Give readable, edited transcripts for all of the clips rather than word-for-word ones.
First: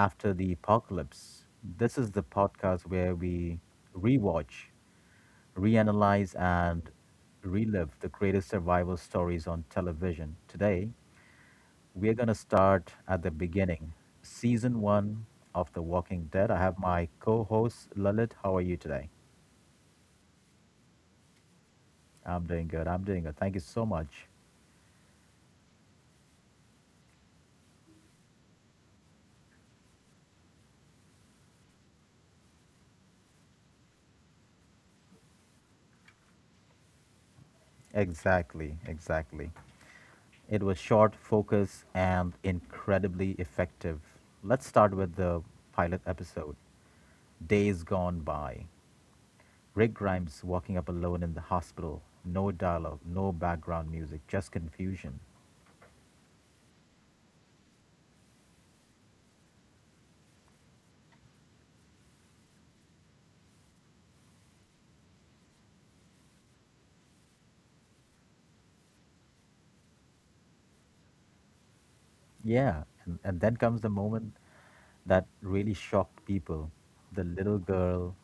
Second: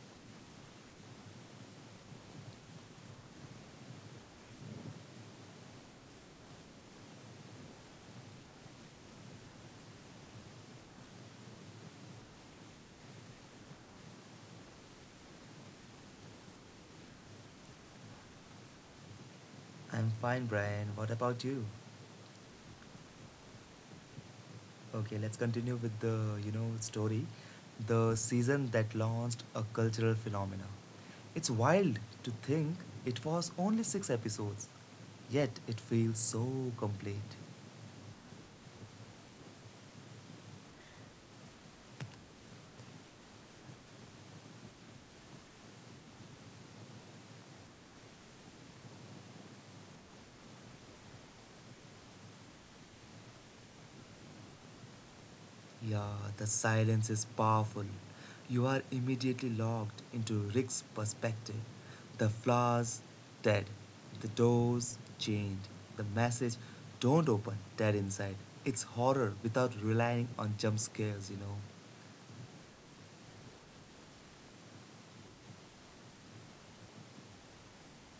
After the Apocalypse. This is the podcast where we rewatch, reanalyze, and relive the greatest survival stories on television. Today, we're going to start at the beginning, season one of The Walking Dead. I have my co host, Lalit. How are you today? I'm fine, Brian. What about you? I'm doing good. I'm doing good. Thank you so much. Okay, let's continue with the, story. The season that launched a cultural phenomenon. It's wild to think it was only six episodes, yet it feels so complete. Exactly. Exactly. It was short, focused, and incredibly effective. Let's start with the pilot episode Days Gone By. Rick Grimes walking up alone in the hospital. No dialogue, no background music, just confusion. Yeah, the silence is powerful. You are immediately locked into Rick's perspective. The flowers dead, the doors chained, the message don't open dead inside. It's horror without relying on jump scares. Yeah, and then comes the moment that really shocked people. The little girl,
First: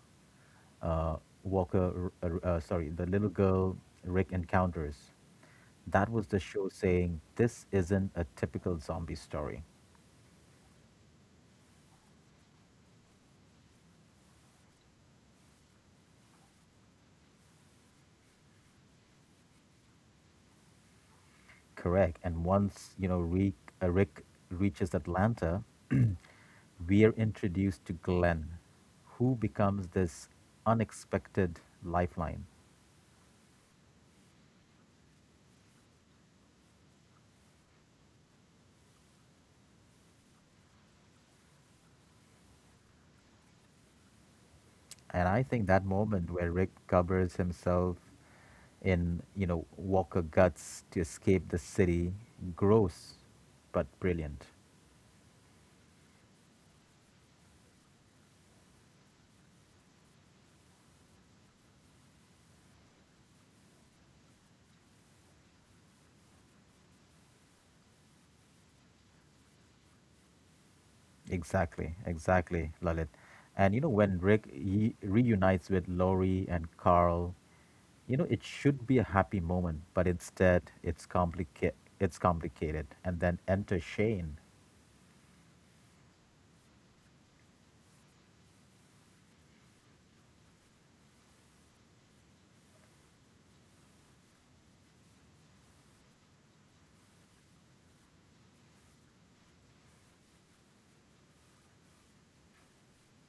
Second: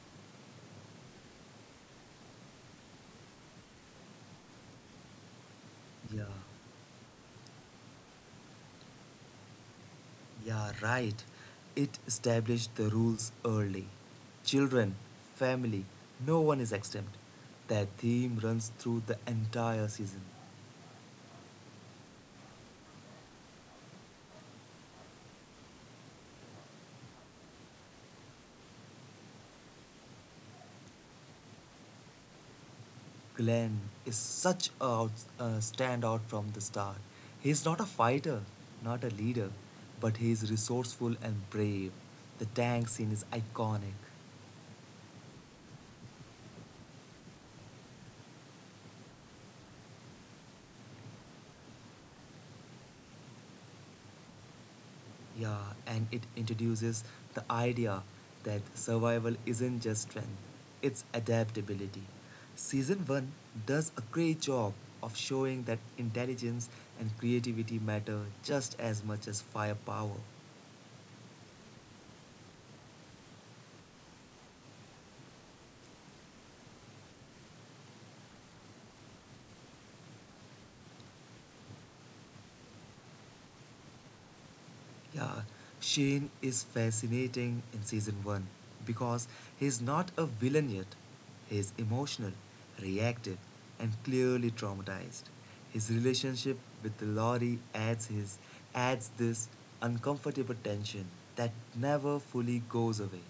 uh, Walker, sorry, the little girl Rick encounters. That Yeah, was the show saying, "This isn't a typical zombie story." yeah, right. It established the rules early. Children, family, no one is exempt. That theme runs through the entire season. Correct. And once, Rick reaches Atlanta, we are introduced to Glenn, who becomes this unexpected lifeline. Glenn is such a standout from the start. He's not a fighter, not a leader, but he's resourceful and brave. The tank scene is iconic. And I think that moment where Rick covers himself in Walker guts to escape the city, gross but brilliant. Yeah, and it introduces the idea that survival isn't just strength, it's adaptability. Season 1 does a great job of showing that intelligence and creativity matter just as much as firepower. Exactly, exactly, Lalit. And you know, when Rick he reunites with Lori and Carl, it should be a happy moment, but instead it's complicated, it's complicated. And then enter Shane. Yeah, Shane is fascinating in season 1 because he's not a villain yet. He's emotional, reactive, and clearly traumatized. His relationship with Laurie adds this uncomfortable tension that never fully goes away.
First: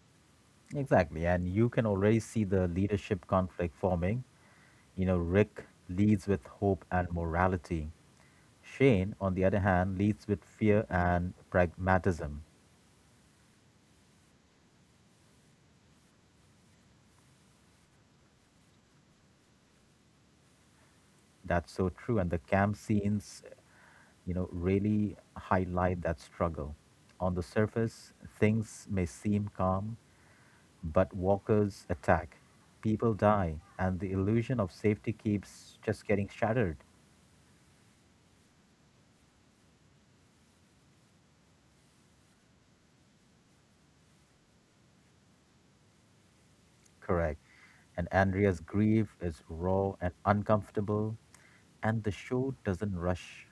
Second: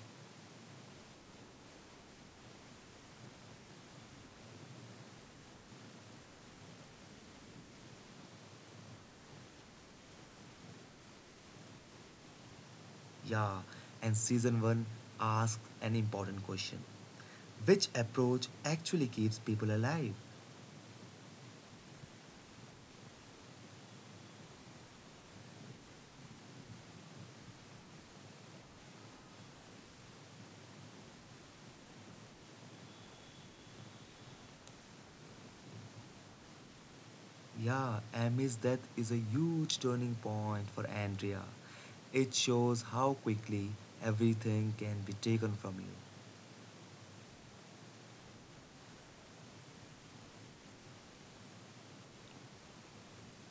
Exactly. And you can already see the leadership conflict forming. Rick leads with hope and morality. Shane, on the other hand, leads with fear and pragmatism. Yeah, and season 1 asks an important question. Which approach actually keeps people alive? That's so true. And the camp scenes really highlight that struggle. On the surface, things may seem calm, but walkers attack, people die, and the illusion of safety keeps just getting shattered. Yeah, Amy's death is a huge turning point for Andrea. It shows how quickly everything can be taken from you. Correct. And Andrea's grief is raw and uncomfortable, and the show doesn't rush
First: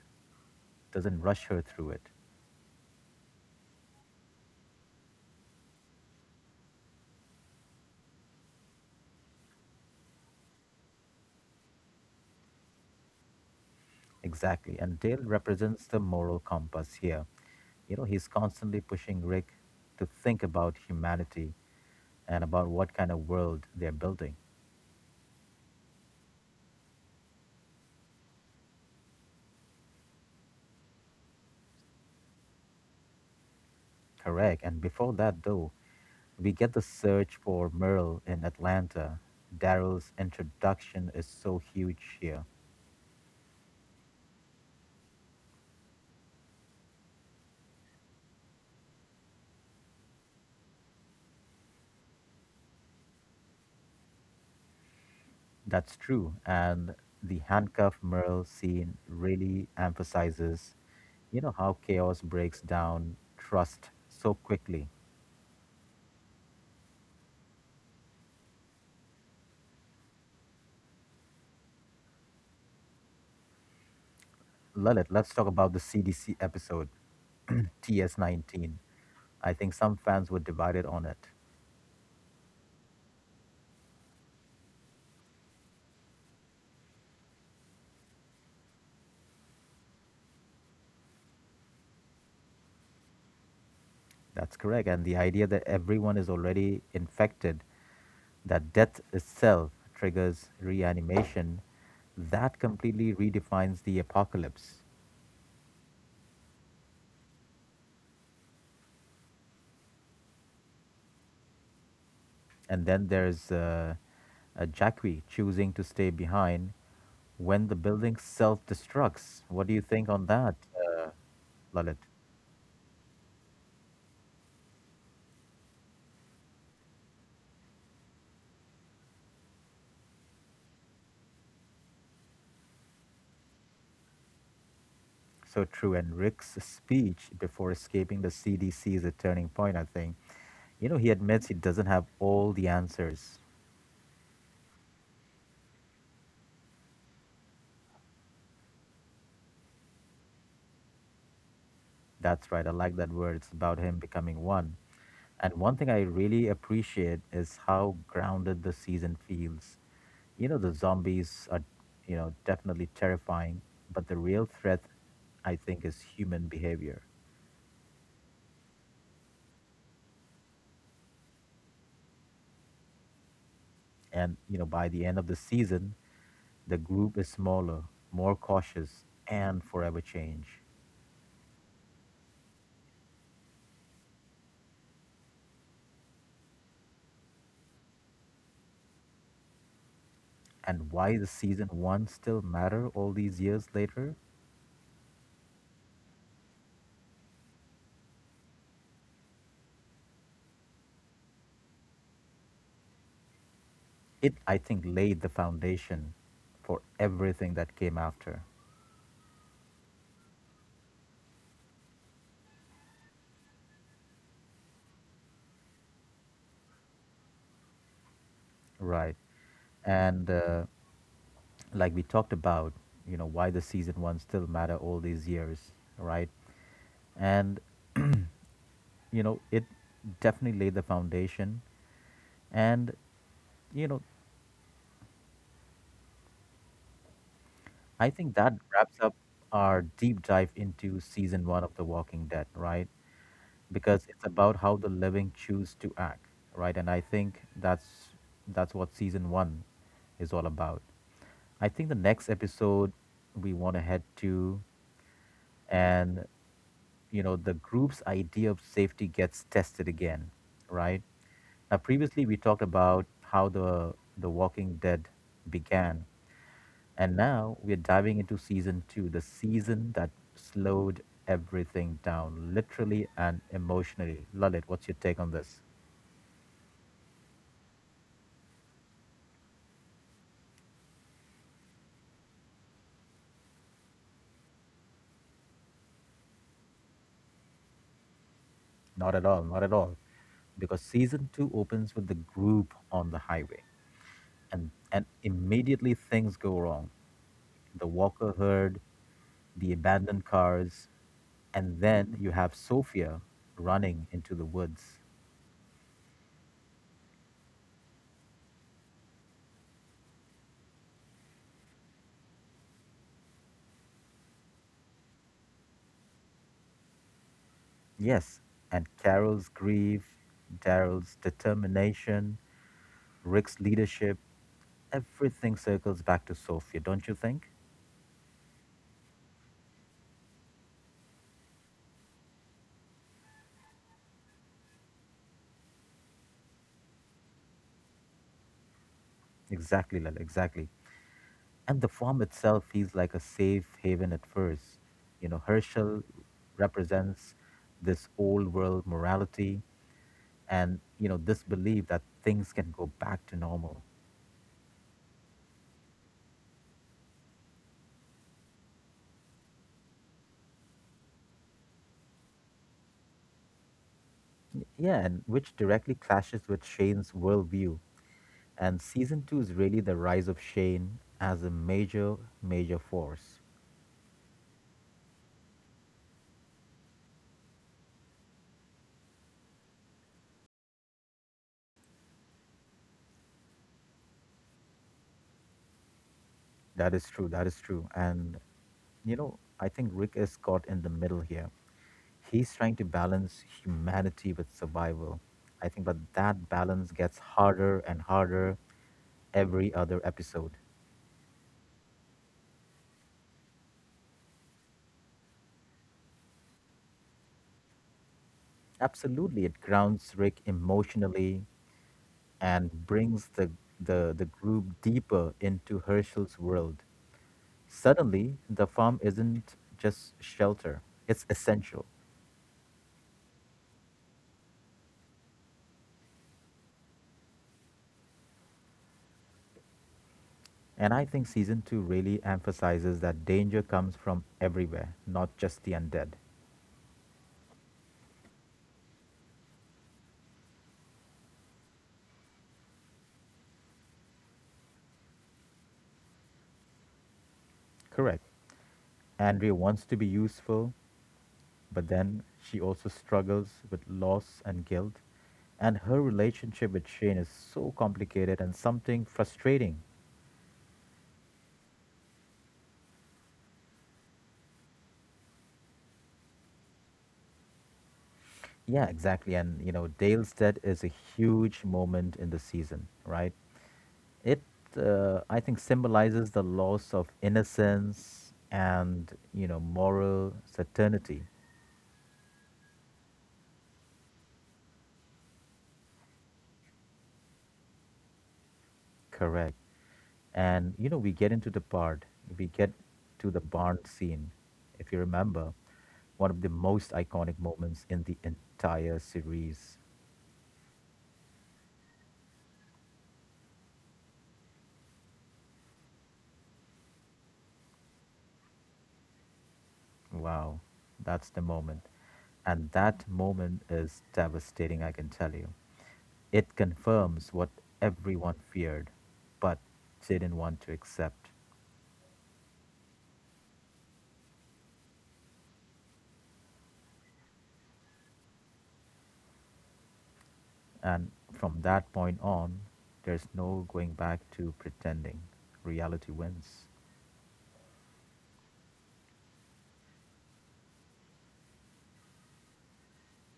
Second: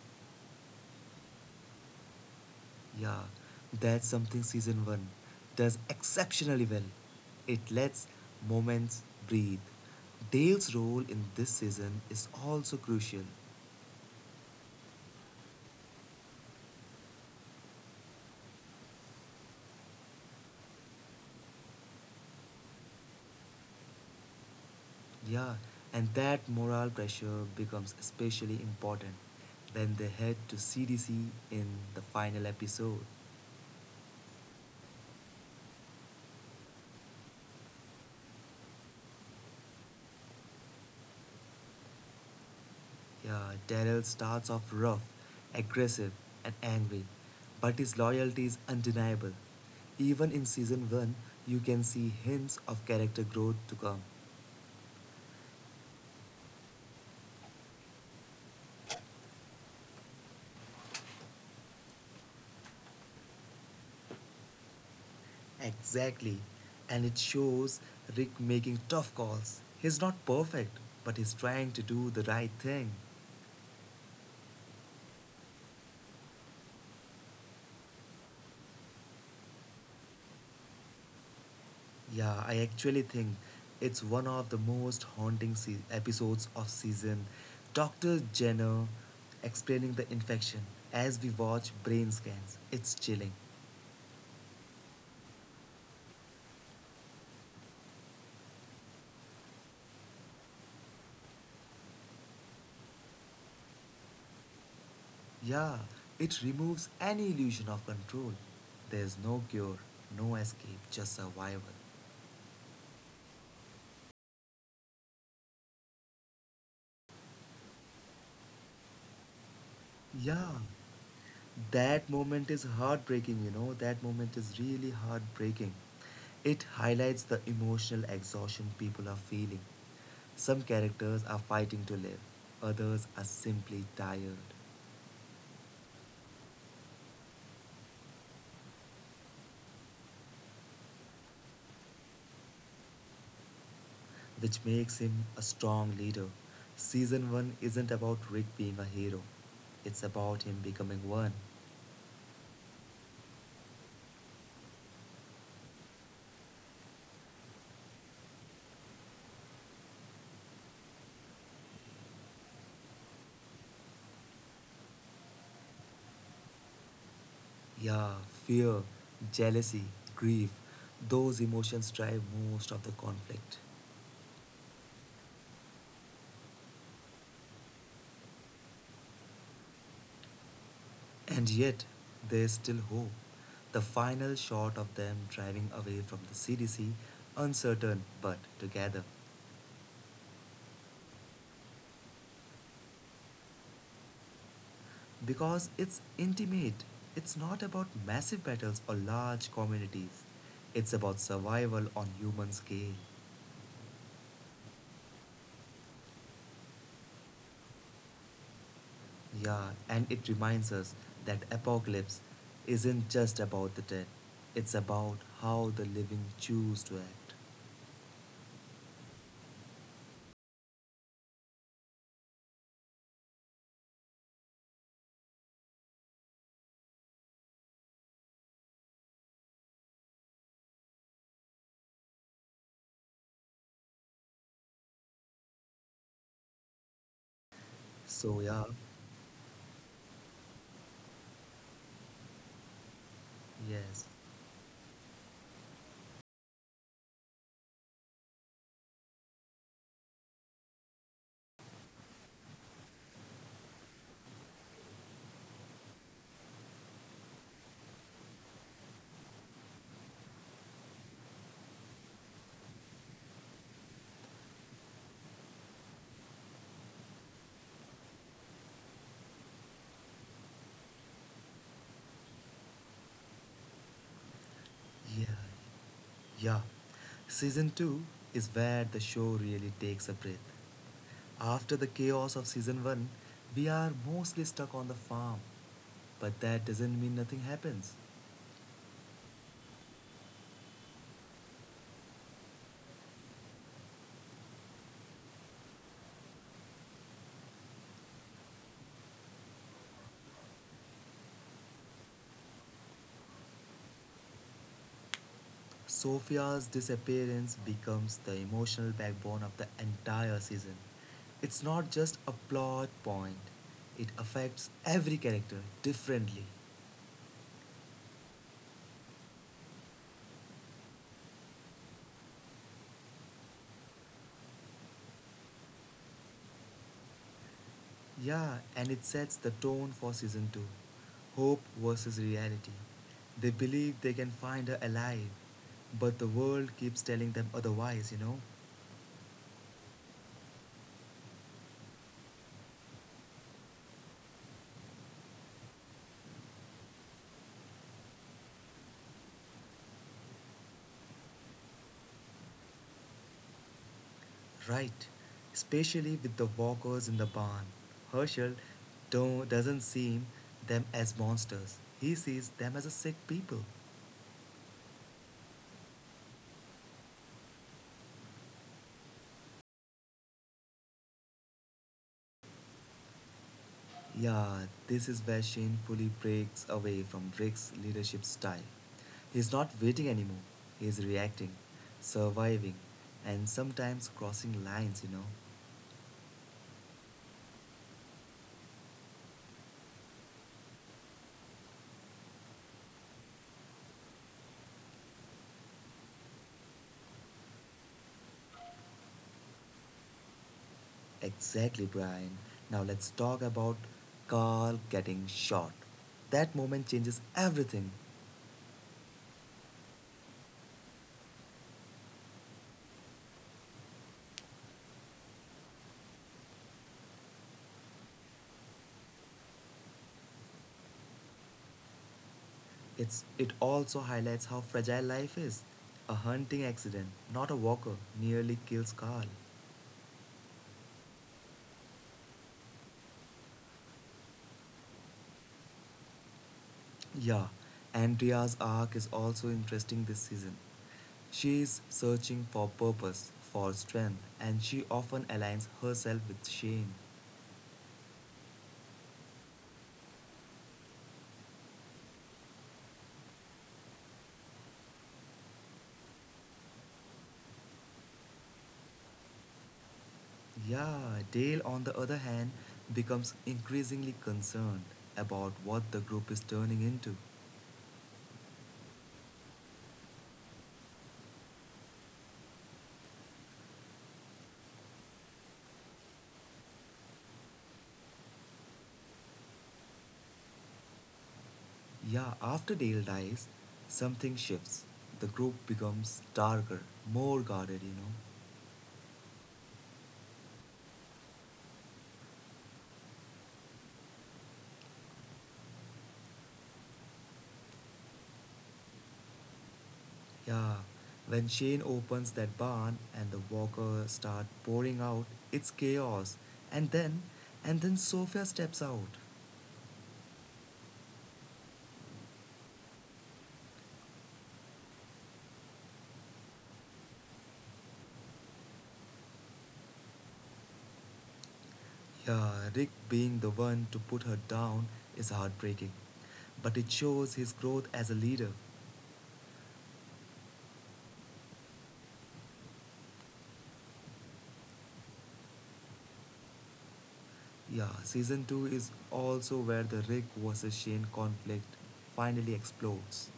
doesn't rush her through it. Yeah, that's something season 1 does exceptionally well. It lets moments breathe. Dale's role in this season is also crucial. Exactly. And Dale represents the moral compass here. He's constantly pushing Rick to think about humanity and about what kind of world they're building. Yeah, and that moral pressure becomes especially important when they head to CDC in the final episode. Correct. And before that, though, we get the search for Merle in Atlanta. Daryl's introduction is so huge here. Yeah, Daryl starts off rough, aggressive, and angry, but his loyalty is undeniable. Even in season 1, you can see hints of character growth to come. That's true. And the handcuff Merle scene really emphasizes, how chaos breaks down trust so quickly. Exactly, and it shows Rick making tough calls. He's not perfect, but he's trying to do the right thing. Lalit, let's talk about the CDC episode, TS19. I think some fans were divided on it. Yeah, I actually think it's one of the most haunting episodes of season. Dr. Jenner explaining the infection as we watch brain scans. It's chilling. That's correct. And the idea that everyone is already infected, that death itself triggers reanimation, that completely redefines the apocalypse. Yeah, it removes any illusion of control. There's no cure, no escape, just survival. And then there's Jackie choosing to stay behind when the building self destructs. What do you think on that, Yeah, Lalit? That moment is heartbreaking. That moment is really heartbreaking. It highlights the emotional exhaustion people are feeling. Some characters are fighting to live, others are simply tired, So true. And Rick's speech before escaping the CDC is a turning point, I think. He admits he doesn't have all the answers. which makes him a strong leader. Season 1 isn't about Rick being a hero, it's about him becoming one. That's right. I like that word. It's about him becoming one. And one thing I really appreciate is how grounded the season feels. The zombies are, definitely terrifying, but the real threat, I think, is human behavior. Yeah, fear, jealousy, grief, those emotions drive most of the conflict. And by the end of the season, the group is smaller, more cautious, and forever change. And yet, there's still hope. The final shot of them driving away from the CDC, uncertain but together. And why the season one still matter all these years later, Because it's intimate, it's not about massive battles or large communities, it's about survival on human scale. it, I think, laid the foundation for everything that came after, Yeah, and it reminds us that apocalypse isn't just about the dead, it's about how the living choose to act. right? And like we talked about, why the season one still matter all these years, right? And it definitely laid the foundation. And you know, I think So, that yeah, wraps up our deep dive into season one of The Walking Dead, right? Because yes. it's about how the living choose to act, right? And I think that's what season one is all about. I think the next episode we want to head to, and the group's idea of safety gets tested again, right? Now, previously we talked about how the Walking Dead began, and now we're diving into season two, the season that slowed everything down, literally and emotionally. Lalit, what's your take on Yeah, this? yeah. Season 2 is where the show really takes a breath. After the chaos of season 1, we are mostly stuck on the farm. But that doesn't mean nothing happens. Not at all, not at all. Because season two opens with the group on the highway, and immediately things go wrong. The Walker herd, the abandoned cars, and then you have Sophia running into the woods. Sophia's disappearance becomes the emotional backbone of the entire season. It's not just a plot point, it affects every character differently. Yes, and Carol's grief, Daryl's determination, Rick's leadership. Everything circles back to Sofia, don't you think? Yeah, and it sets the tone for season 2 hope versus reality. They believe they can find her alive, but the world keeps telling them otherwise, you know? Exactly, Lal, exactly. And the farm itself feels like a safe haven at first. Herschel represents this old world morality and, this belief that things can go back to normal. Right, especially with the walkers in the barn. Herschel do- not doesn't see them as monsters, he sees them as a sick people. Yeah, and which directly clashes with Shane's worldview. And season two is really the rise of Shane as a major, major force. Yeah, this is where Shane fully breaks away from Drake's leadership style. He's not waiting anymore, he's reacting, surviving, and sometimes crossing lines, you know. That is true. That is true. And, I think Rick is caught in the middle here. He's trying to balance humanity with survival. I think, but that balance gets harder and harder every other episode. Exactly, Brian. Now let's talk about Carl getting shot. That moment changes everything. Absolutely, it grounds Rick emotionally and brings the group deeper into Herschel's world. Suddenly, the farm isn't just shelter, it's essential. It also highlights how fragile life is. A hunting accident, not a walker, nearly kills Carl. And I think season two really emphasizes that danger comes from everywhere, not just the undead. Yeah, Andrea's arc is also interesting this season. She is searching for purpose, for strength, and she often aligns herself with Shane. Correct. Andrea wants to be useful, but then she also struggles with loss and guilt, and her relationship with Shane is so complicated and something frustrating. Yeah, Dale, on the other hand, becomes increasingly concerned about what the group is turning into. Yeah, exactly. And Dale's death is a huge moment in the season, right? It, I think, symbolizes the loss of innocence and moral certainty. Yeah, after Dale dies, something shifts. The group becomes darker, more guarded, you know. Correct. And we get to the barn scene. If you remember, one of the most iconic moments in the entire series. Yeah, when Shane opens that barn and the walkers start pouring out, it's chaos. And then, and then Sophia steps out. Wow, that's the moment. And that moment is devastating, I can tell you. It confirms what everyone feared, but didn't want to accept. Yeah, Rick being the one to put her down is heartbreaking, but it shows his growth as a leader. And from that point on, there's no going back to pretending. Reality wins. Yeah, season 2 is also where the Rick versus Shane conflict finally explodes.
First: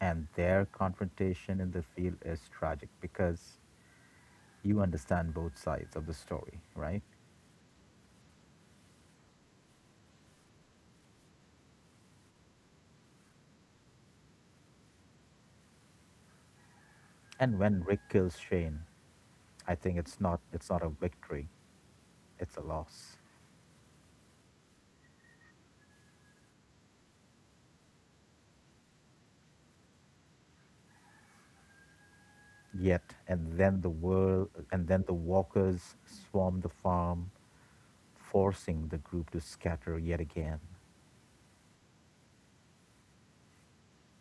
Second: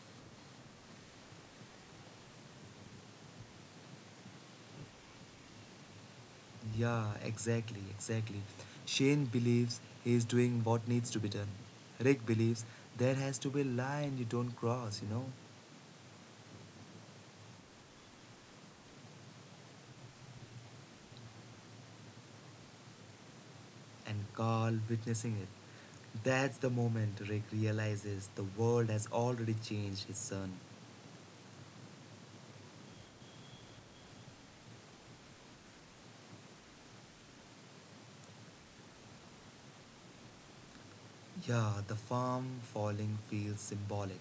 And their confrontation in the field is tragic because you understand both sides of the story, right? Yeah, exactly, exactly. Shane believes he is doing what needs to be done. Rick believes there has to be a line you don't cross, you know? And when Rick kills Shane, I think it's not a victory, it's a loss. And Carl witnessing it. That's the moment Rick realizes the world has already changed his son. Yet, and then the walkers swarm the farm, forcing the group to scatter yet again. Yeah, the farm falling feels symbolic.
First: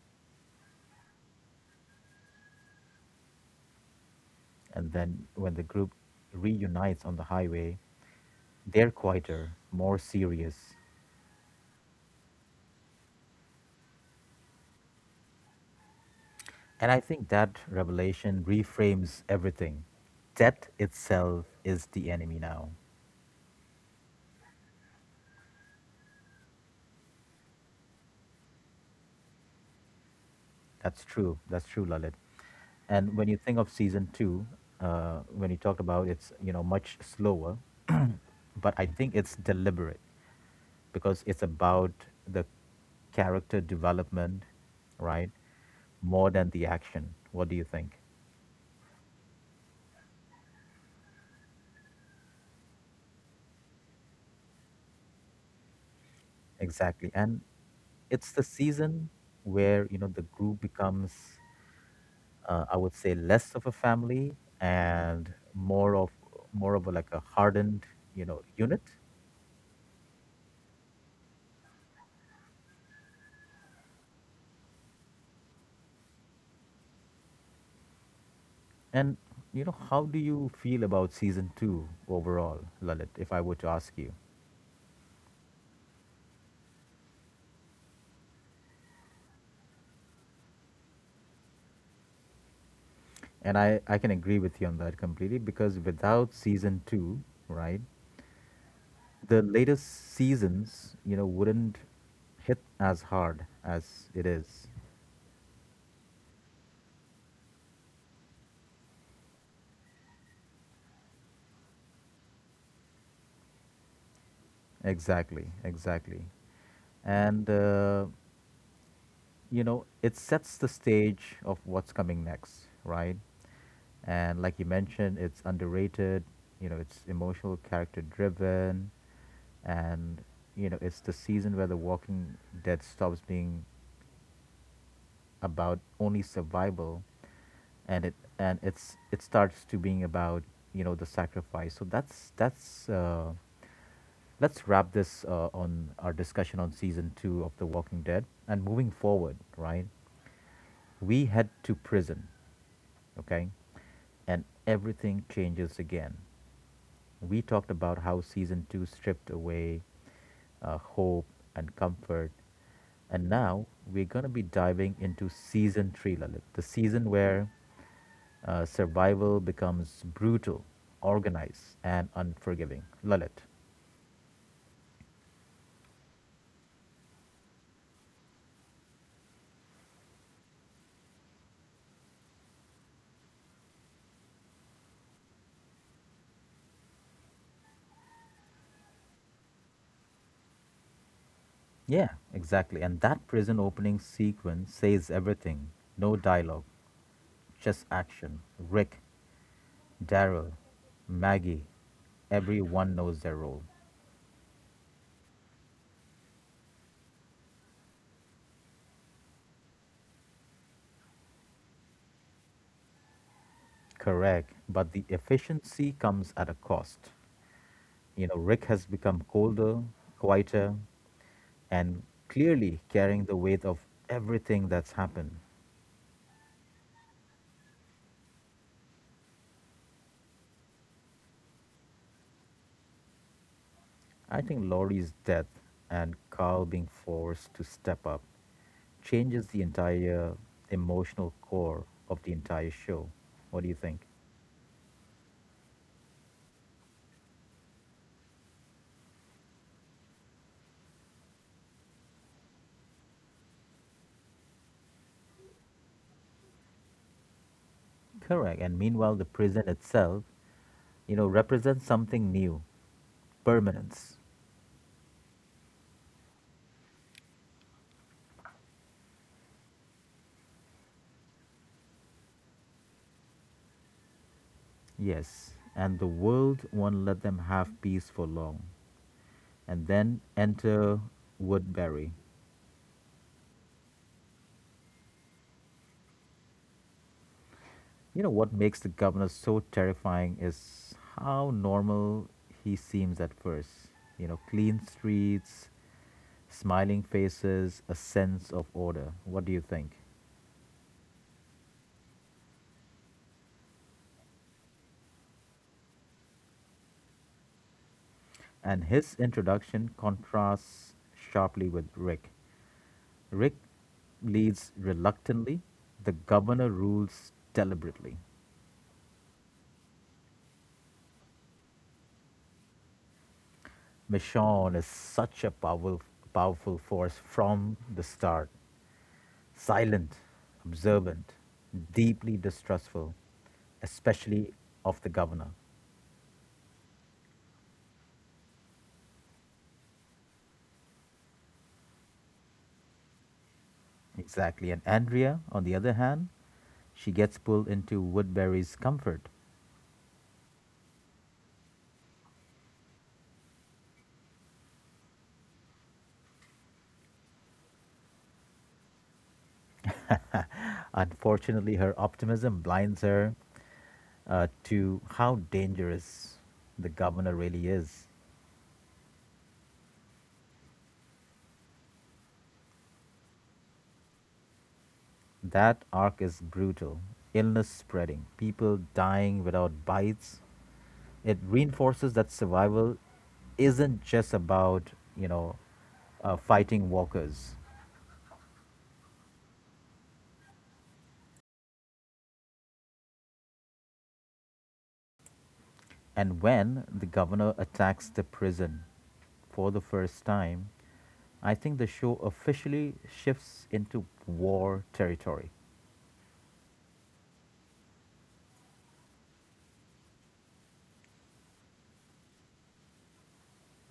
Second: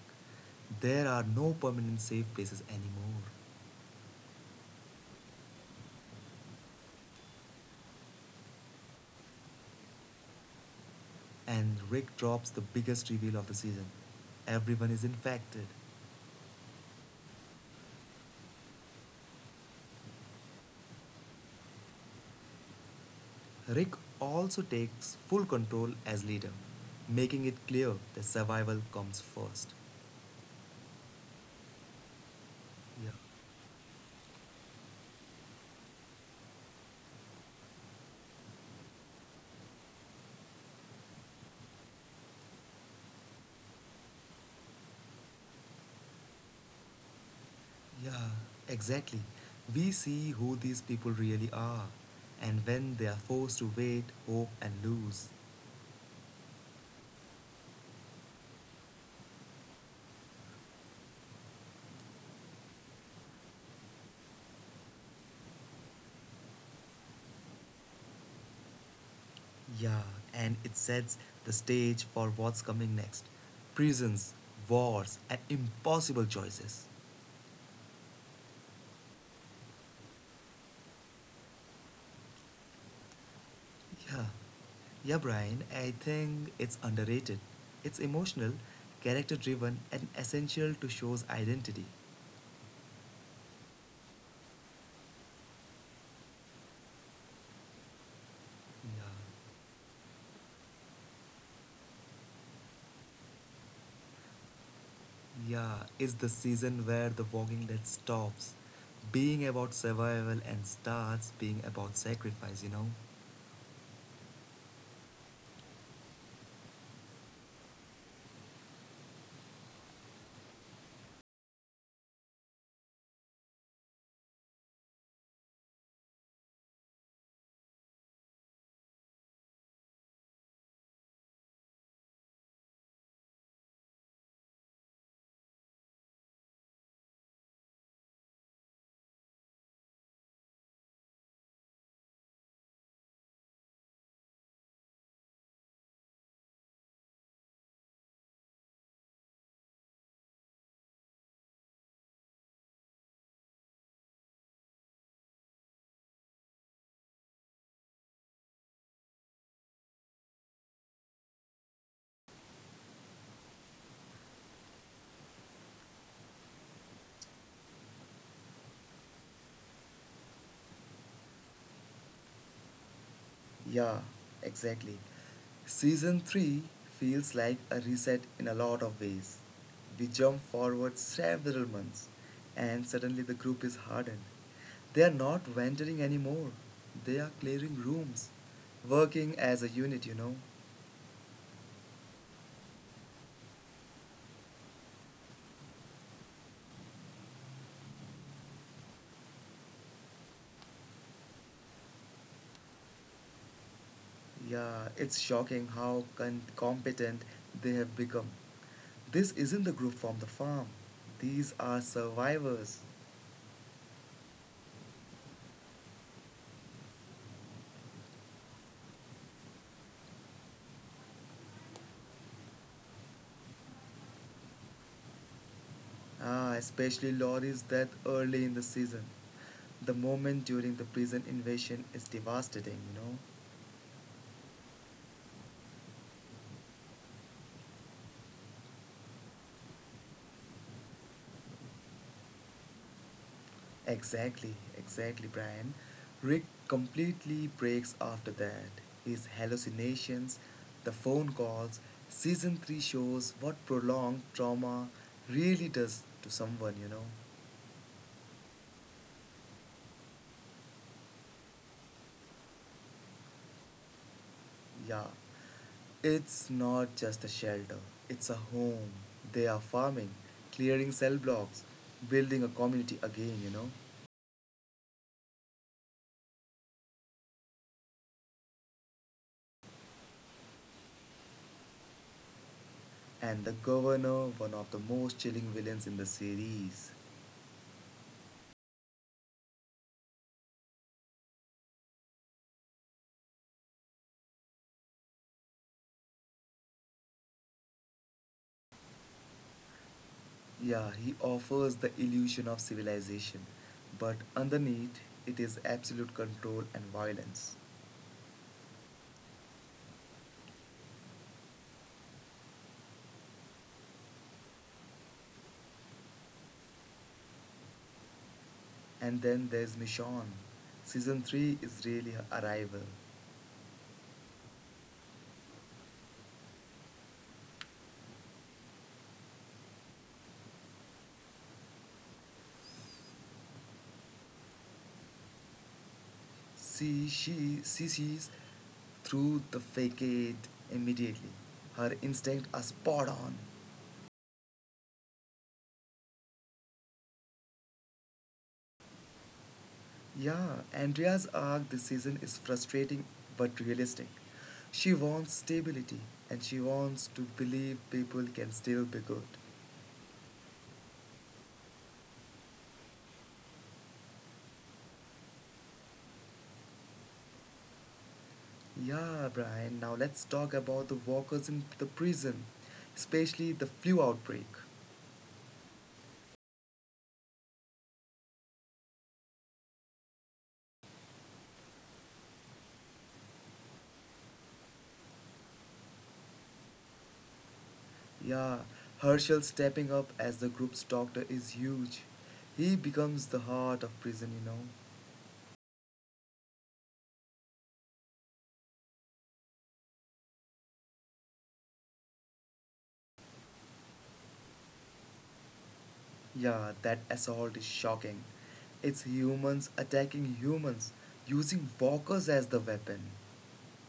There are no permanent safe places anymore. And then, when the group reunites on the highway, they're quieter, more serious. And Rick drops the biggest reveal of the season. Everyone is infected. And I think that revelation reframes everything. Death itself is the enemy now. Rick also takes full control as leader, making it clear that survival comes first. That's true. That's true, Lalit. Yeah, And when you think of season two, when you talked about it's much slower, but I think it's deliberate because it's about the character development, right? More than the action. What do you think? yeah, exactly. We see who these people really are and when they are forced to wait, hope, and lose. Exactly. And it's the season where the group becomes, I would say, less of a family and more of a, like a hardened, unit. Yeah, and it sets the stage for what's coming next prisons, wars, and impossible choices. And how do you feel about season two overall, Lalit? If I were to ask you, Yeah. Yeah, Brian, I think it's underrated. It's emotional, character driven, and essential to show's identity. and I can agree with you on that completely because without season two, right, Yeah. the latest seasons, wouldn't hit as hard as it is. Yeah, it's the season where The Walking Dead stops being about survival and starts being about sacrifice, you know? Exactly, exactly. And it sets the stage of what's coming next, right? And like you mentioned, it's underrated, it's emotional, character driven, and, it's the season where The Walking Dead stops being about only survival and it and it starts to being about the sacrifice. So that's let's wrap this on our discussion on season two of The Walking Dead, and moving forward, right? We head to prison, okay? And everything changes again. We talked about how season two stripped away hope and comfort. And now we're going to be diving into season three, Lalit, the season where survival becomes brutal, organized, and unforgiving. Lalit. Yeah, exactly. Season 3 feels like a reset in a lot of ways. We jump forward several months, and suddenly the group is hardened. They are not venturing anymore, they are clearing rooms, working as a unit, you know. Yeah, exactly. And that prison opening sequence says everything. No dialogue, just action. Rick, Daryl, Maggie, everyone knows their role. Yeah, it's shocking how competent they have become. This isn't the group from the farm, these are survivors. Correct, but the efficiency comes at a cost. Rick has become colder, quieter, and clearly carrying the weight of everything that's happened. Ah, especially lorries that early in the season. The moment during the prison invasion is devastating, you know. I think Laurie's death and Carl being forced to step up changes the entire emotional core of the entire show. What do you think? Exactly, exactly, Brian. Rick completely breaks after that. His hallucinations, the phone calls, season 3 shows what prolonged trauma really does to someone, you know. Correct. And meanwhile, the prison itself represents something new, permanence. Yeah. It's not just a shelter, it's a home. They are farming, clearing cell blocks, building a community again, you know. Yes, and the world won't let them have peace for long. And then enter Woodbury. And the governor, one of the most chilling villains in the series. You know what makes the governor so terrifying is how normal he seems at first. Clean streets, smiling faces, a sense of order. What do you think? Yeah, he offers the illusion of civilization, but underneath it is absolute control and violence. And his introduction contrasts sharply with Rick. Rick leads reluctantly. The governor rules deliberately. And then there's Michonne. Season 3 is really her arrival. Michonne is such a powerful, powerful force from the start. Silent, observant, deeply distrustful, especially of the governor. She sees through the facade immediately. Her instincts are spot on. Exactly. And Andrea, on the other hand, she gets pulled into Woodbury's comfort. Yeah, Andrea's arc this season is frustrating but realistic. She wants stability and she wants to believe people can still be good. Unfortunately, her optimism blinds her, to how dangerous the governor really is. Yeah, Brian, now let's talk about the walkers in the prison, especially the flu outbreak. That arc is brutal. Illness spreading, people dying without bites. It reinforces that survival isn't just about, you know, fighting walkers. Yeah, Herschel stepping up as the group's doctor is huge. He becomes the heart of prison, you know. And when the governor attacks the prison for the first time, I think the show officially shifts into war territory. Yeah, that assault is shocking. It's humans attacking humans, using walkers as the weapon.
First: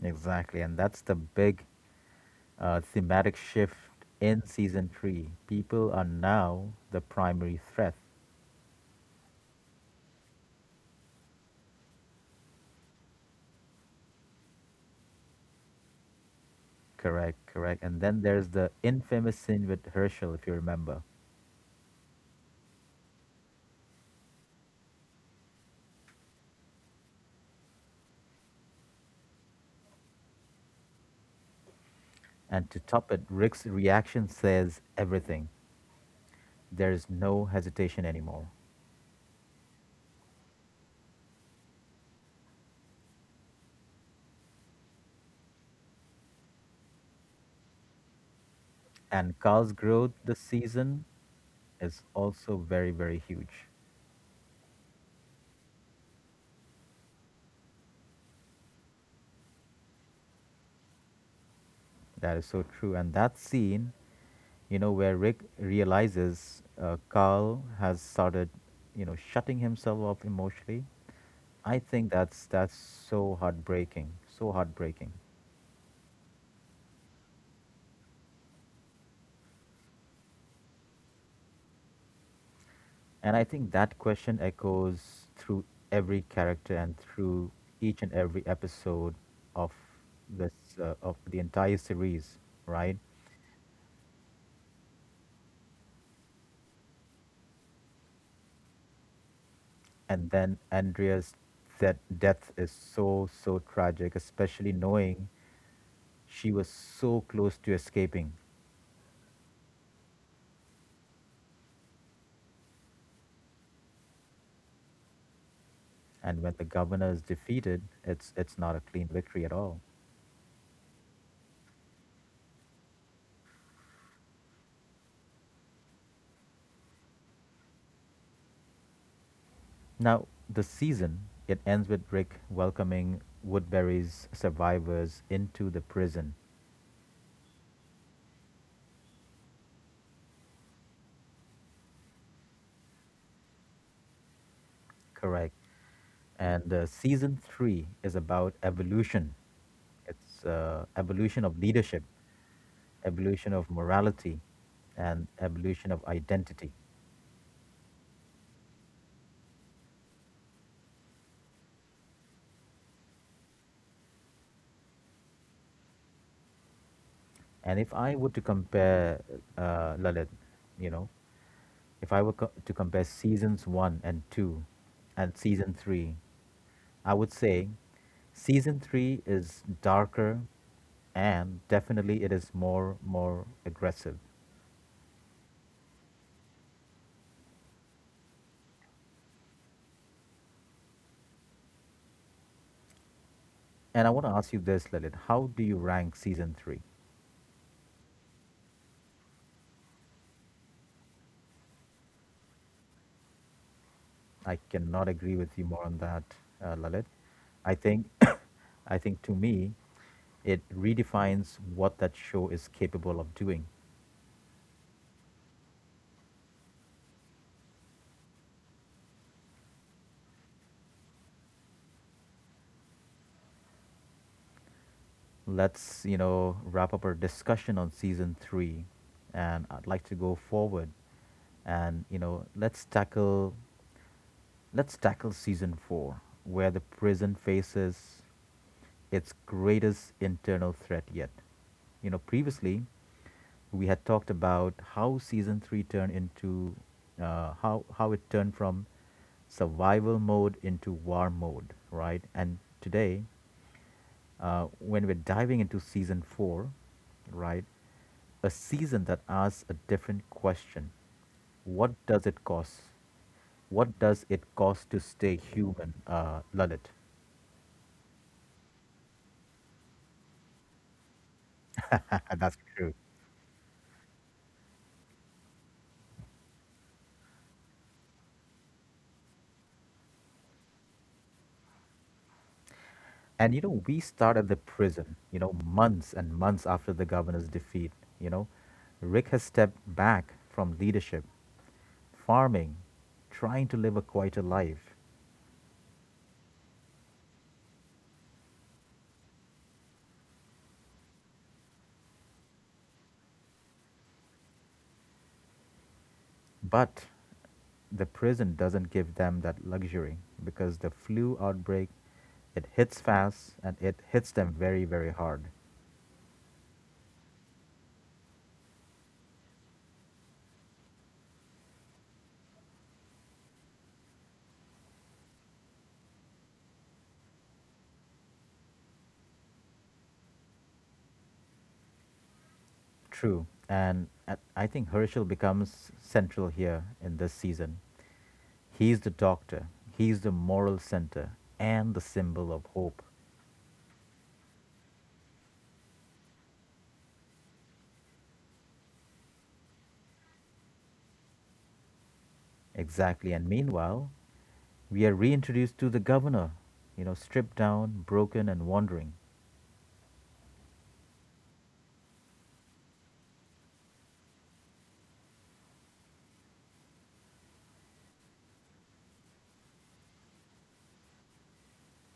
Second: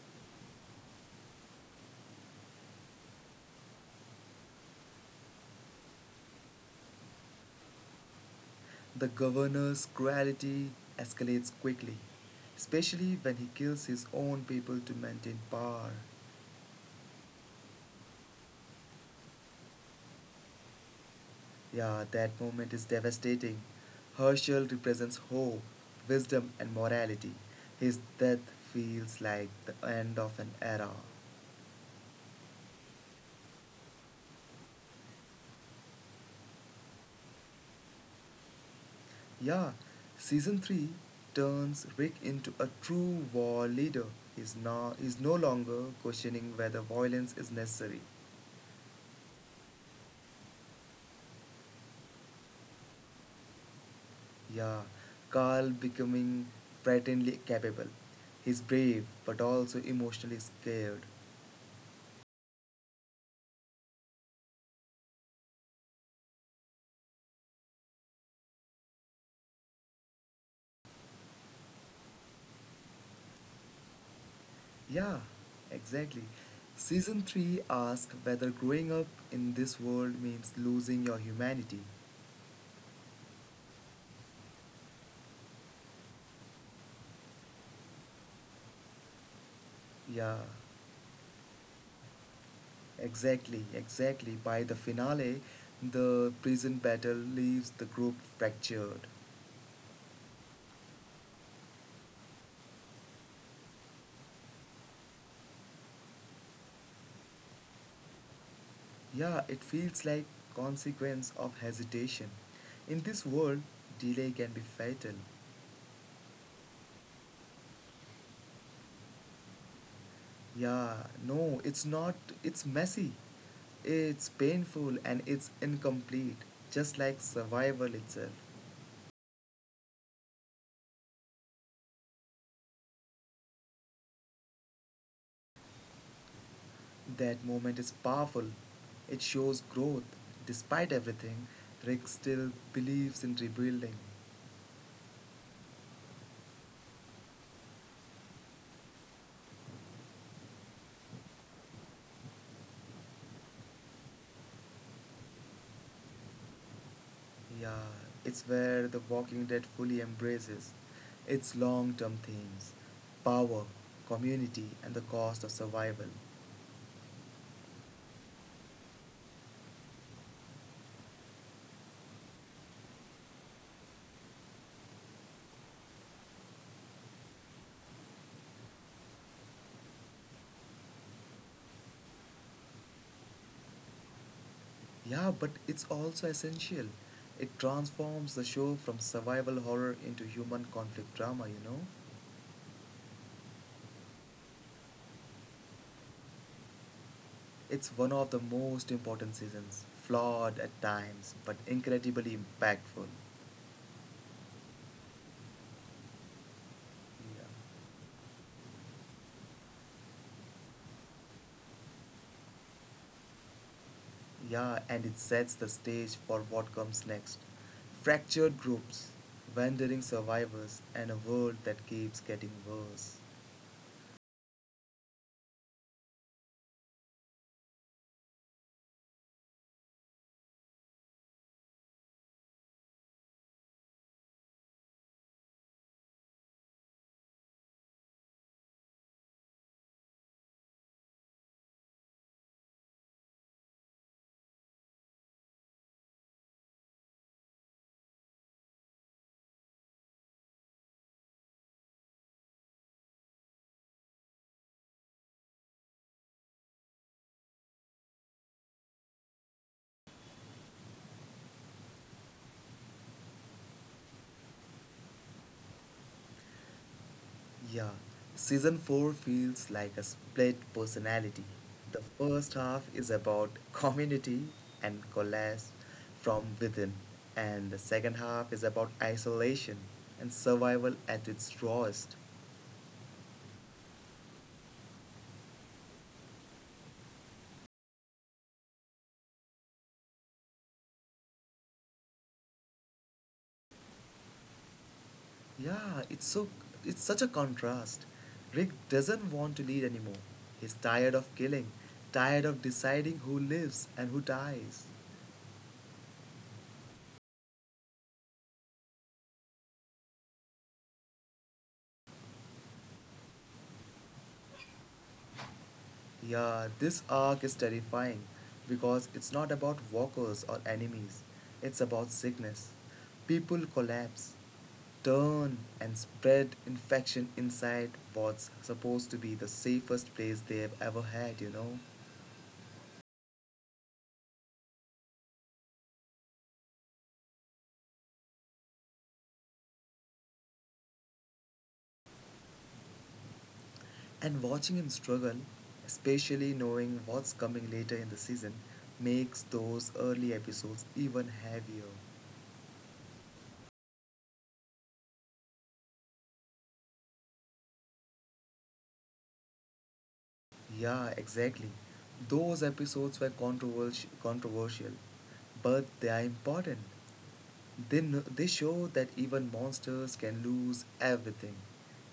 Exactly, and that's the big, thematic shift in season three. People are now the primary threat. The governor's cruelty escalates quickly, especially when he kills his own people to maintain power. Correct, correct. And then there's the infamous scene with Herschel, if you remember. Yeah, that moment is devastating. Herschel represents hope, wisdom, and morality. His death feels like the end of an era. And to top it, Rick's reaction says everything. There's no hesitation anymore. Yeah, season 3 turns Rick into a true war leader. He's no longer questioning whether violence is necessary. And Carl's growth this season is also very, very huge. Yeah, Carl becoming frighteningly capable. He's brave but also emotionally scared. That is so true. And that scene, where Rick realizes Carl has started, shutting himself off emotionally, I think that's so heartbreaking, so heartbreaking. Yeah, exactly. Season 3 asks whether growing up in this world means losing your humanity. And I think that question echoes through every character and through each and every episode of Yeah. this of the entire series, right? Exactly, exactly. By the finale, the prison battle leaves the group fractured. And then Andrea's that death is so so tragic, especially knowing she was so close to escaping. Yeah, it feels like consequence of hesitation. In this world, delay can be fatal. And when the governor is defeated, it's not a clean victory at all. Yeah, no, it's not. It's messy. It's painful and it's incomplete, just like survival itself. Now, the season, it ends with Rick welcoming Woodbury's survivors into the prison. That moment is powerful. It shows growth. Despite everything, Rick still believes in rebuilding. Correct. And season three is about evolution. It's evolution of leadership, evolution of morality, and evolution of identity. Yeah, it's where The Walking Dead fully embraces its long term themes power, community, and the cost of survival. And if I were to compare, Lalit, you know, if I were to compare seasons one and two and season three, I would say season three is darker and definitely it is more aggressive. Yeah, but it's also essential. It transforms the show from survival horror into human conflict drama, you know? And I want to ask you this, Lalit. How do you rank season three? It's one of the most important seasons, flawed at times, but incredibly impactful. I cannot agree with you more on that, Lalit. Yeah. I think, I think to me, it redefines what that show is capable of doing. Yeah, and it sets the stage for what comes next fractured groups, wandering survivors, and a world that keeps getting worse. Let's wrap up our discussion on season three, and I'd like to go forward, and let's tackle Let's tackle season four, where the prison faces its greatest internal threat yet. You know, previously we had talked about how season three turned into how it turned from survival mode into war mode, right? And today when we're diving into season four, right? A season that asks a different question. What does it cost? What does it cost to stay human, Lalit? Yeah, season 4 feels like a split personality. The first That's half true. is about community and collapse from within, and the second half is about isolation and survival at its rawest. And you know, we start at the prison, you know, months and months after the governor's defeat. You know, Rick has stepped back from leadership, farming, trying to live a quieter life. Yeah, it's such a contrast. Rick doesn't want to lead anymore. He's tired of killing, tired of deciding who lives and who dies. But the prison doesn't give them that luxury because the flu outbreak, it hits fast and it hits them very, very hard. Yeah, this arc is terrifying because it's not about walkers or enemies. It's about sickness. People collapse, turn and spread infection inside what's supposed to be the safest place they've ever had, you know. True. And at, I think Herschel becomes central here in this season. He's the doctor, he's the moral center, and the symbol of hope. And watching him struggle, especially knowing what's coming later in the season, makes those early episodes even heavier. Exactly. And meanwhile, we are reintroduced to the governor, you know, stripped down, broken, and wandering. Yeah, exactly. Those episodes were controversial, but they are important. They show that even monsters can lose everything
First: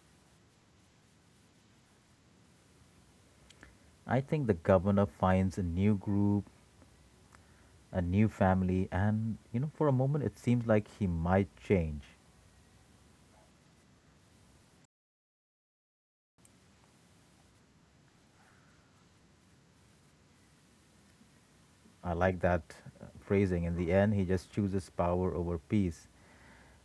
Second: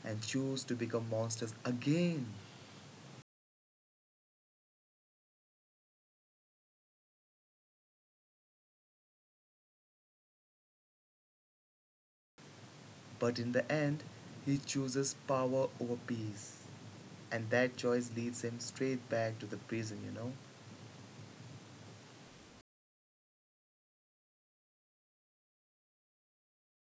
and choose to become monsters again. I think the governor finds a new group, a new family, and you know, for a moment, it seems like he might change. But in the end, he chooses power over peace. And that choice leads him straight back to the prison, you know? I like that phrasing. In the end, he just chooses power over peace.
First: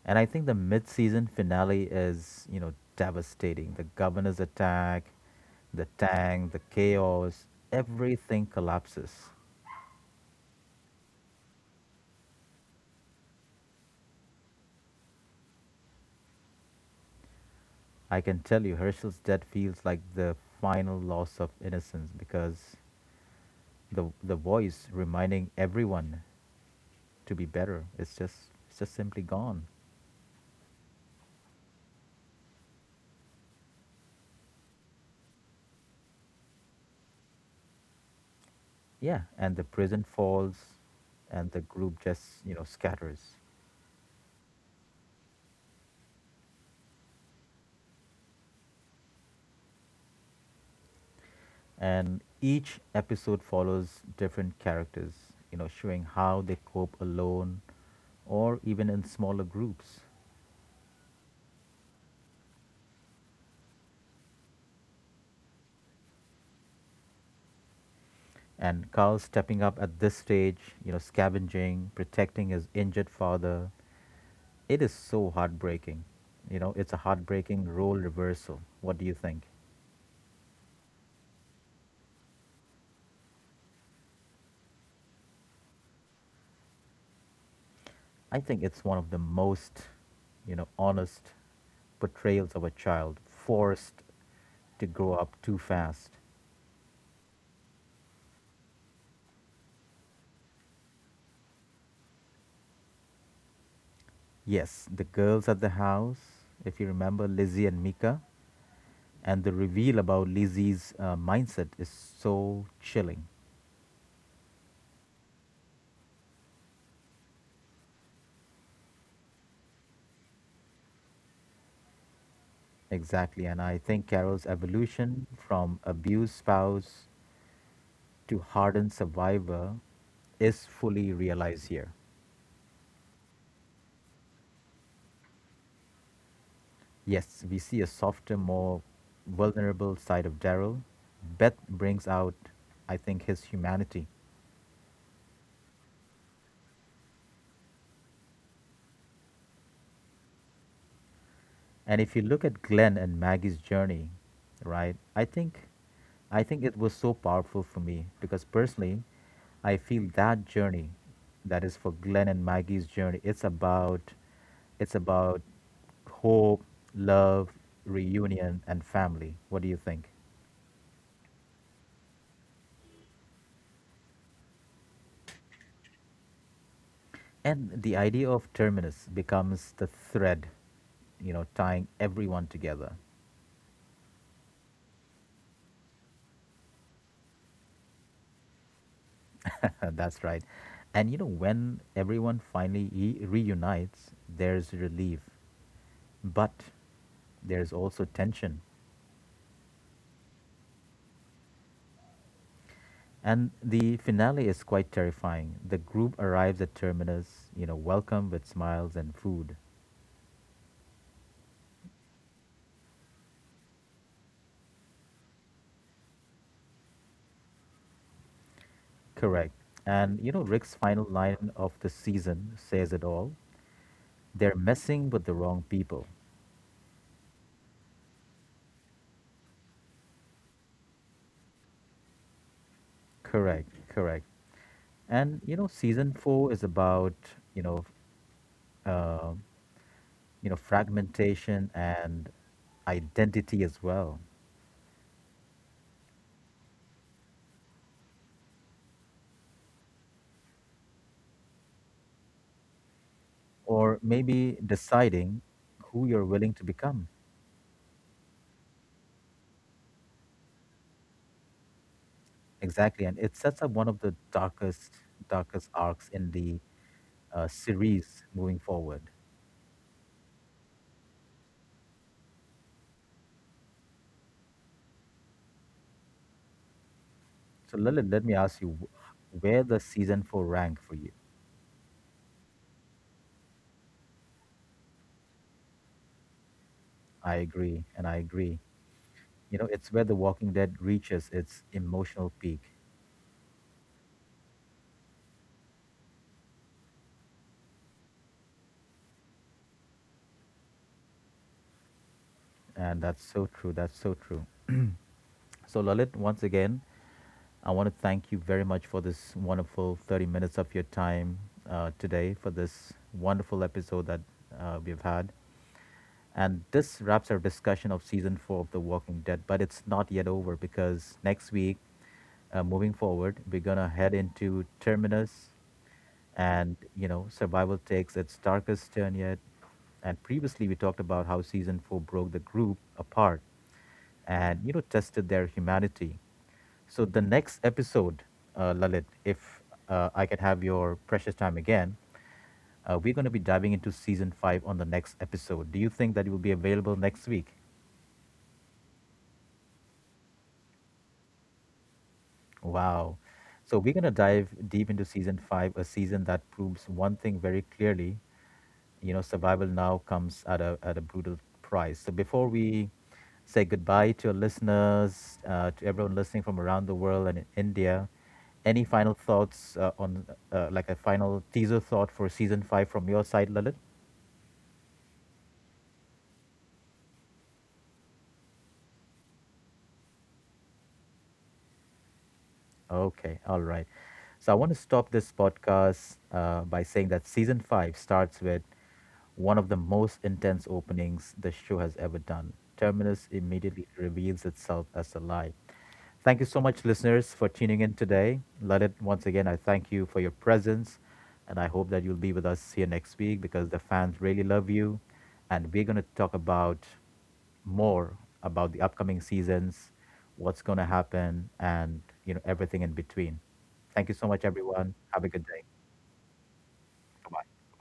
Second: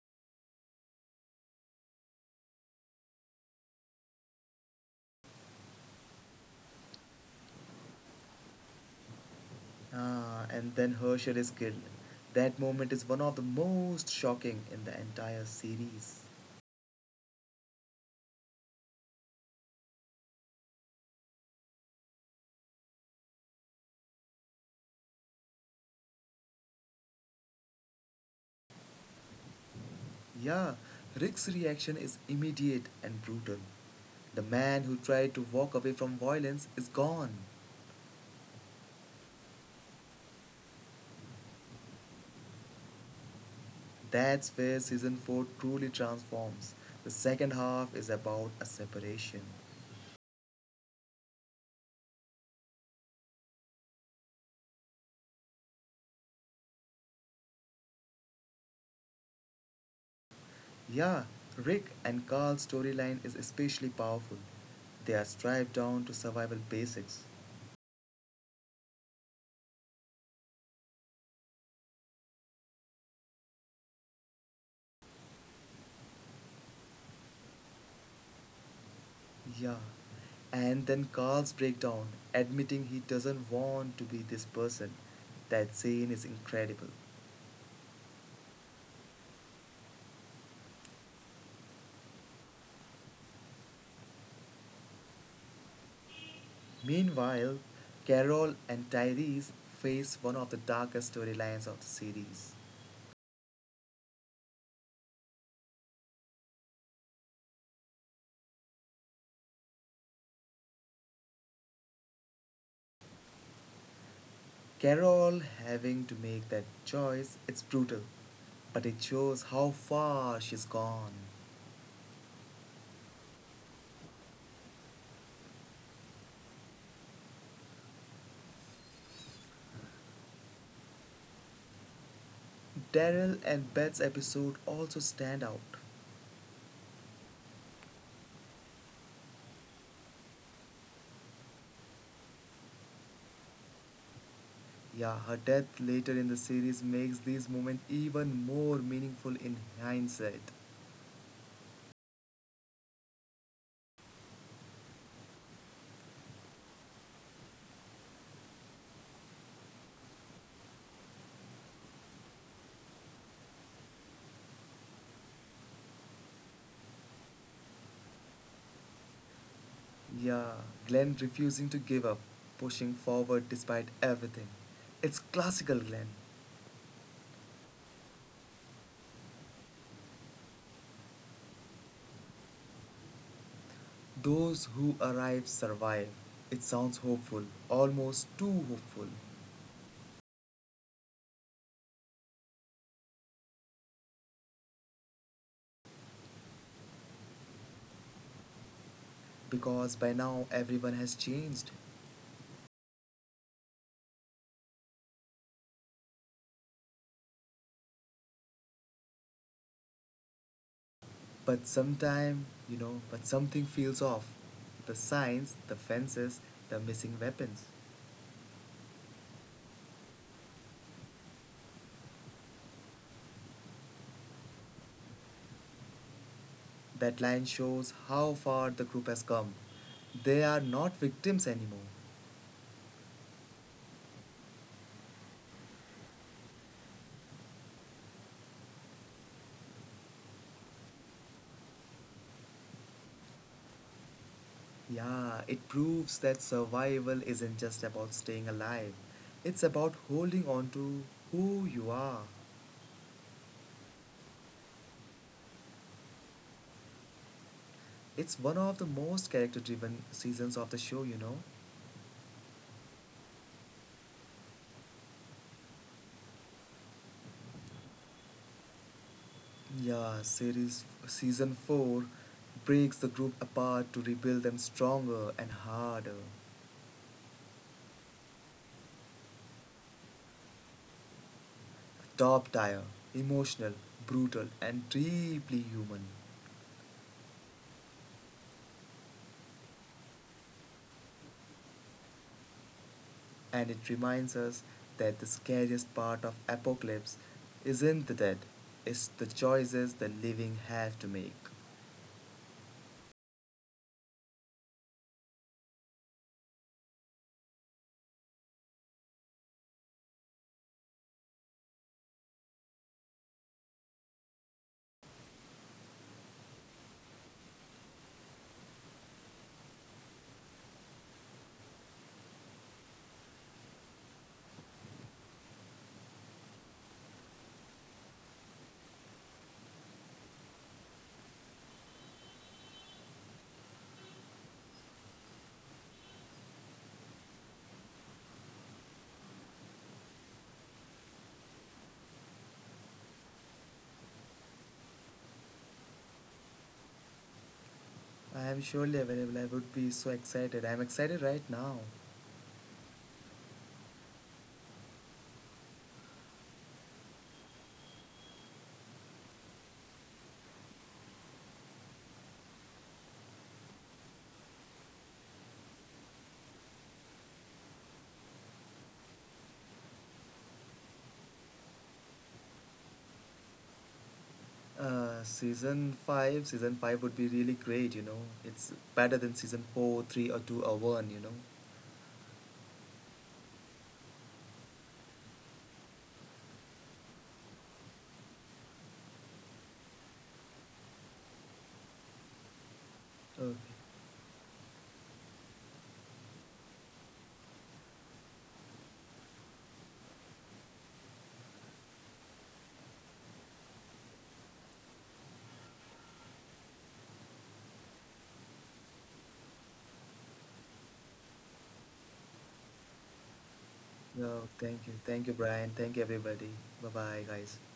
And I think the mid-season finale is, you know, devastating. The governor's attack, the tank, the chaos, everything collapses. Ah, and then Hersher is killed. That moment is one of the most shocking in the entire series. I can tell you, Herschel's death feels like the final loss of innocence because the voice reminding everyone to be better is just it's just simply gone. Yeah, Rick's reaction is immediate and brutal. The man who tried to walk away from violence is gone. Yeah, and the prison falls, and the group just, you know, scatters. That's where season 4 truly transforms. The second half is about a separation. And each episode follows different characters, you know, showing how they cope alone or even in smaller groups. Yeah, Rick and Carl's storyline is especially powerful. They are stripped down to survival basics. And Carl stepping up at this stage, you know, scavenging, protecting his injured father, it is so heartbreaking. You know, it's a heartbreaking role reversal. What do you think? Yeah. And then Carl's breakdown, admitting he doesn't want to be this person. That scene is incredible. I think it's one of the most, you know, honest portrayals of a child forced to grow up too fast. Meanwhile, Carol and Tyrese face one of the darkest storylines of the series. Yes, the girls at the house, if you remember Lizzie and Mika, and the reveal about Lizzie's mindset is so chilling. Carol having to make that choice, it's brutal, but it shows how far she's gone. Exactly. And I think Carol's evolution from abused spouse to hardened survivor is fully realized here. Daryl and Beth's episode also stand out. Yes, we see a softer, more vulnerable side of Daryl. Beth brings out, I think, his humanity. Yeah, her death later in the series makes these moments even more meaningful in hindsight. And if you look at Glenn and Maggie's journey, right, I think it was so powerful for me because personally, I feel that journey, that is for Glenn and Maggie's journey, it's about hope, love, reunion and family. What do you think? Yeah, Glenn refusing to give up, pushing forward despite everything. It's classical Glenn. And the idea of terminus becomes the thread, you know, tying everyone together. Those who arrive survive. It sounds hopeful, almost too hopeful, That's right. And you know, when everyone finally reunites, there's relief, but there's also tension. because by now everyone has changed. And the finale is quite terrifying. The group arrives at terminus, you know, welcome with smiles and food. But sometime, you know, but something feels off. The signs, the fences, the missing weapons. Correct. And you know, Rick's final line of the season says it all. They're messing with the wrong people. That line shows how far the group has come. They are not victims anymore. Correct, correct. And you know, season four is about, you know, uh, fragmentation and identity as well, Yeah, it proves that survival isn't just about staying alive, it's about holding on to who you are. or maybe deciding who you're willing to become. It's one of the most character driven seasons of the show, you know. Exactly, and it sets up one of the darkest, darkest arcs in the series moving forward. Yeah, series season 4 breaks the group apart to rebuild them stronger and harder. So, Lilith, let me ask you, where does season four rank for you? Top tier, emotional, brutal, and deeply human. I agree, and I agree. You know, it's where The Walking Dead reaches its emotional peak. And it reminds us that the scariest part of apocalypse isn't the dead, it's the choices the living have to make. And that's so true, that's so true. So Lalit, once again, I want to thank you very much for this wonderful 30 minutes of your time, today, for this wonderful episode that we've had. And this wraps our discussion of season 4 of The Walking Dead, but it's not yet over, because next week, moving forward, we're going to head into terminus. And, you know, survival takes its darkest turn yet. And previously, we talked about how season four broke the group apart and, you know, tested their humanity. So, the next episode, Lalit, if I can have your precious time again, we're going to be diving into season five on the next episode. Do you think that it will be available next week? I am surely available. I would be so excited. I'm excited right now. Wow. So, we're going to dive deep into season five, a season that proves one thing very clearly. You know, survival now comes at a brutal price. So before we say goodbye to our listeners, to everyone listening from around the world and in India, any final thoughts on like a final teaser thought for season five from your side, Lalit? Season five would be really great. You know, it's better than season four, three, or two, or one. You know. Okay, all right. So I want to stop this podcast by saying that season five starts with one of the most intense openings the show has ever done. Terminus Okay. immediately reveals itself as a lie. Thank you so much, listeners, for tuning in today. Let it once again, I thank you for your presence, and I hope that you'll be with us here next week because the fans really love you. And we're going to talk about more about the upcoming seasons, what's going to happen, and you know everything in between. Thank you so much, No, everyone. Have a thank you, good day. Brian. Thank you, everybody. Bye, bye, Bye guys. bye.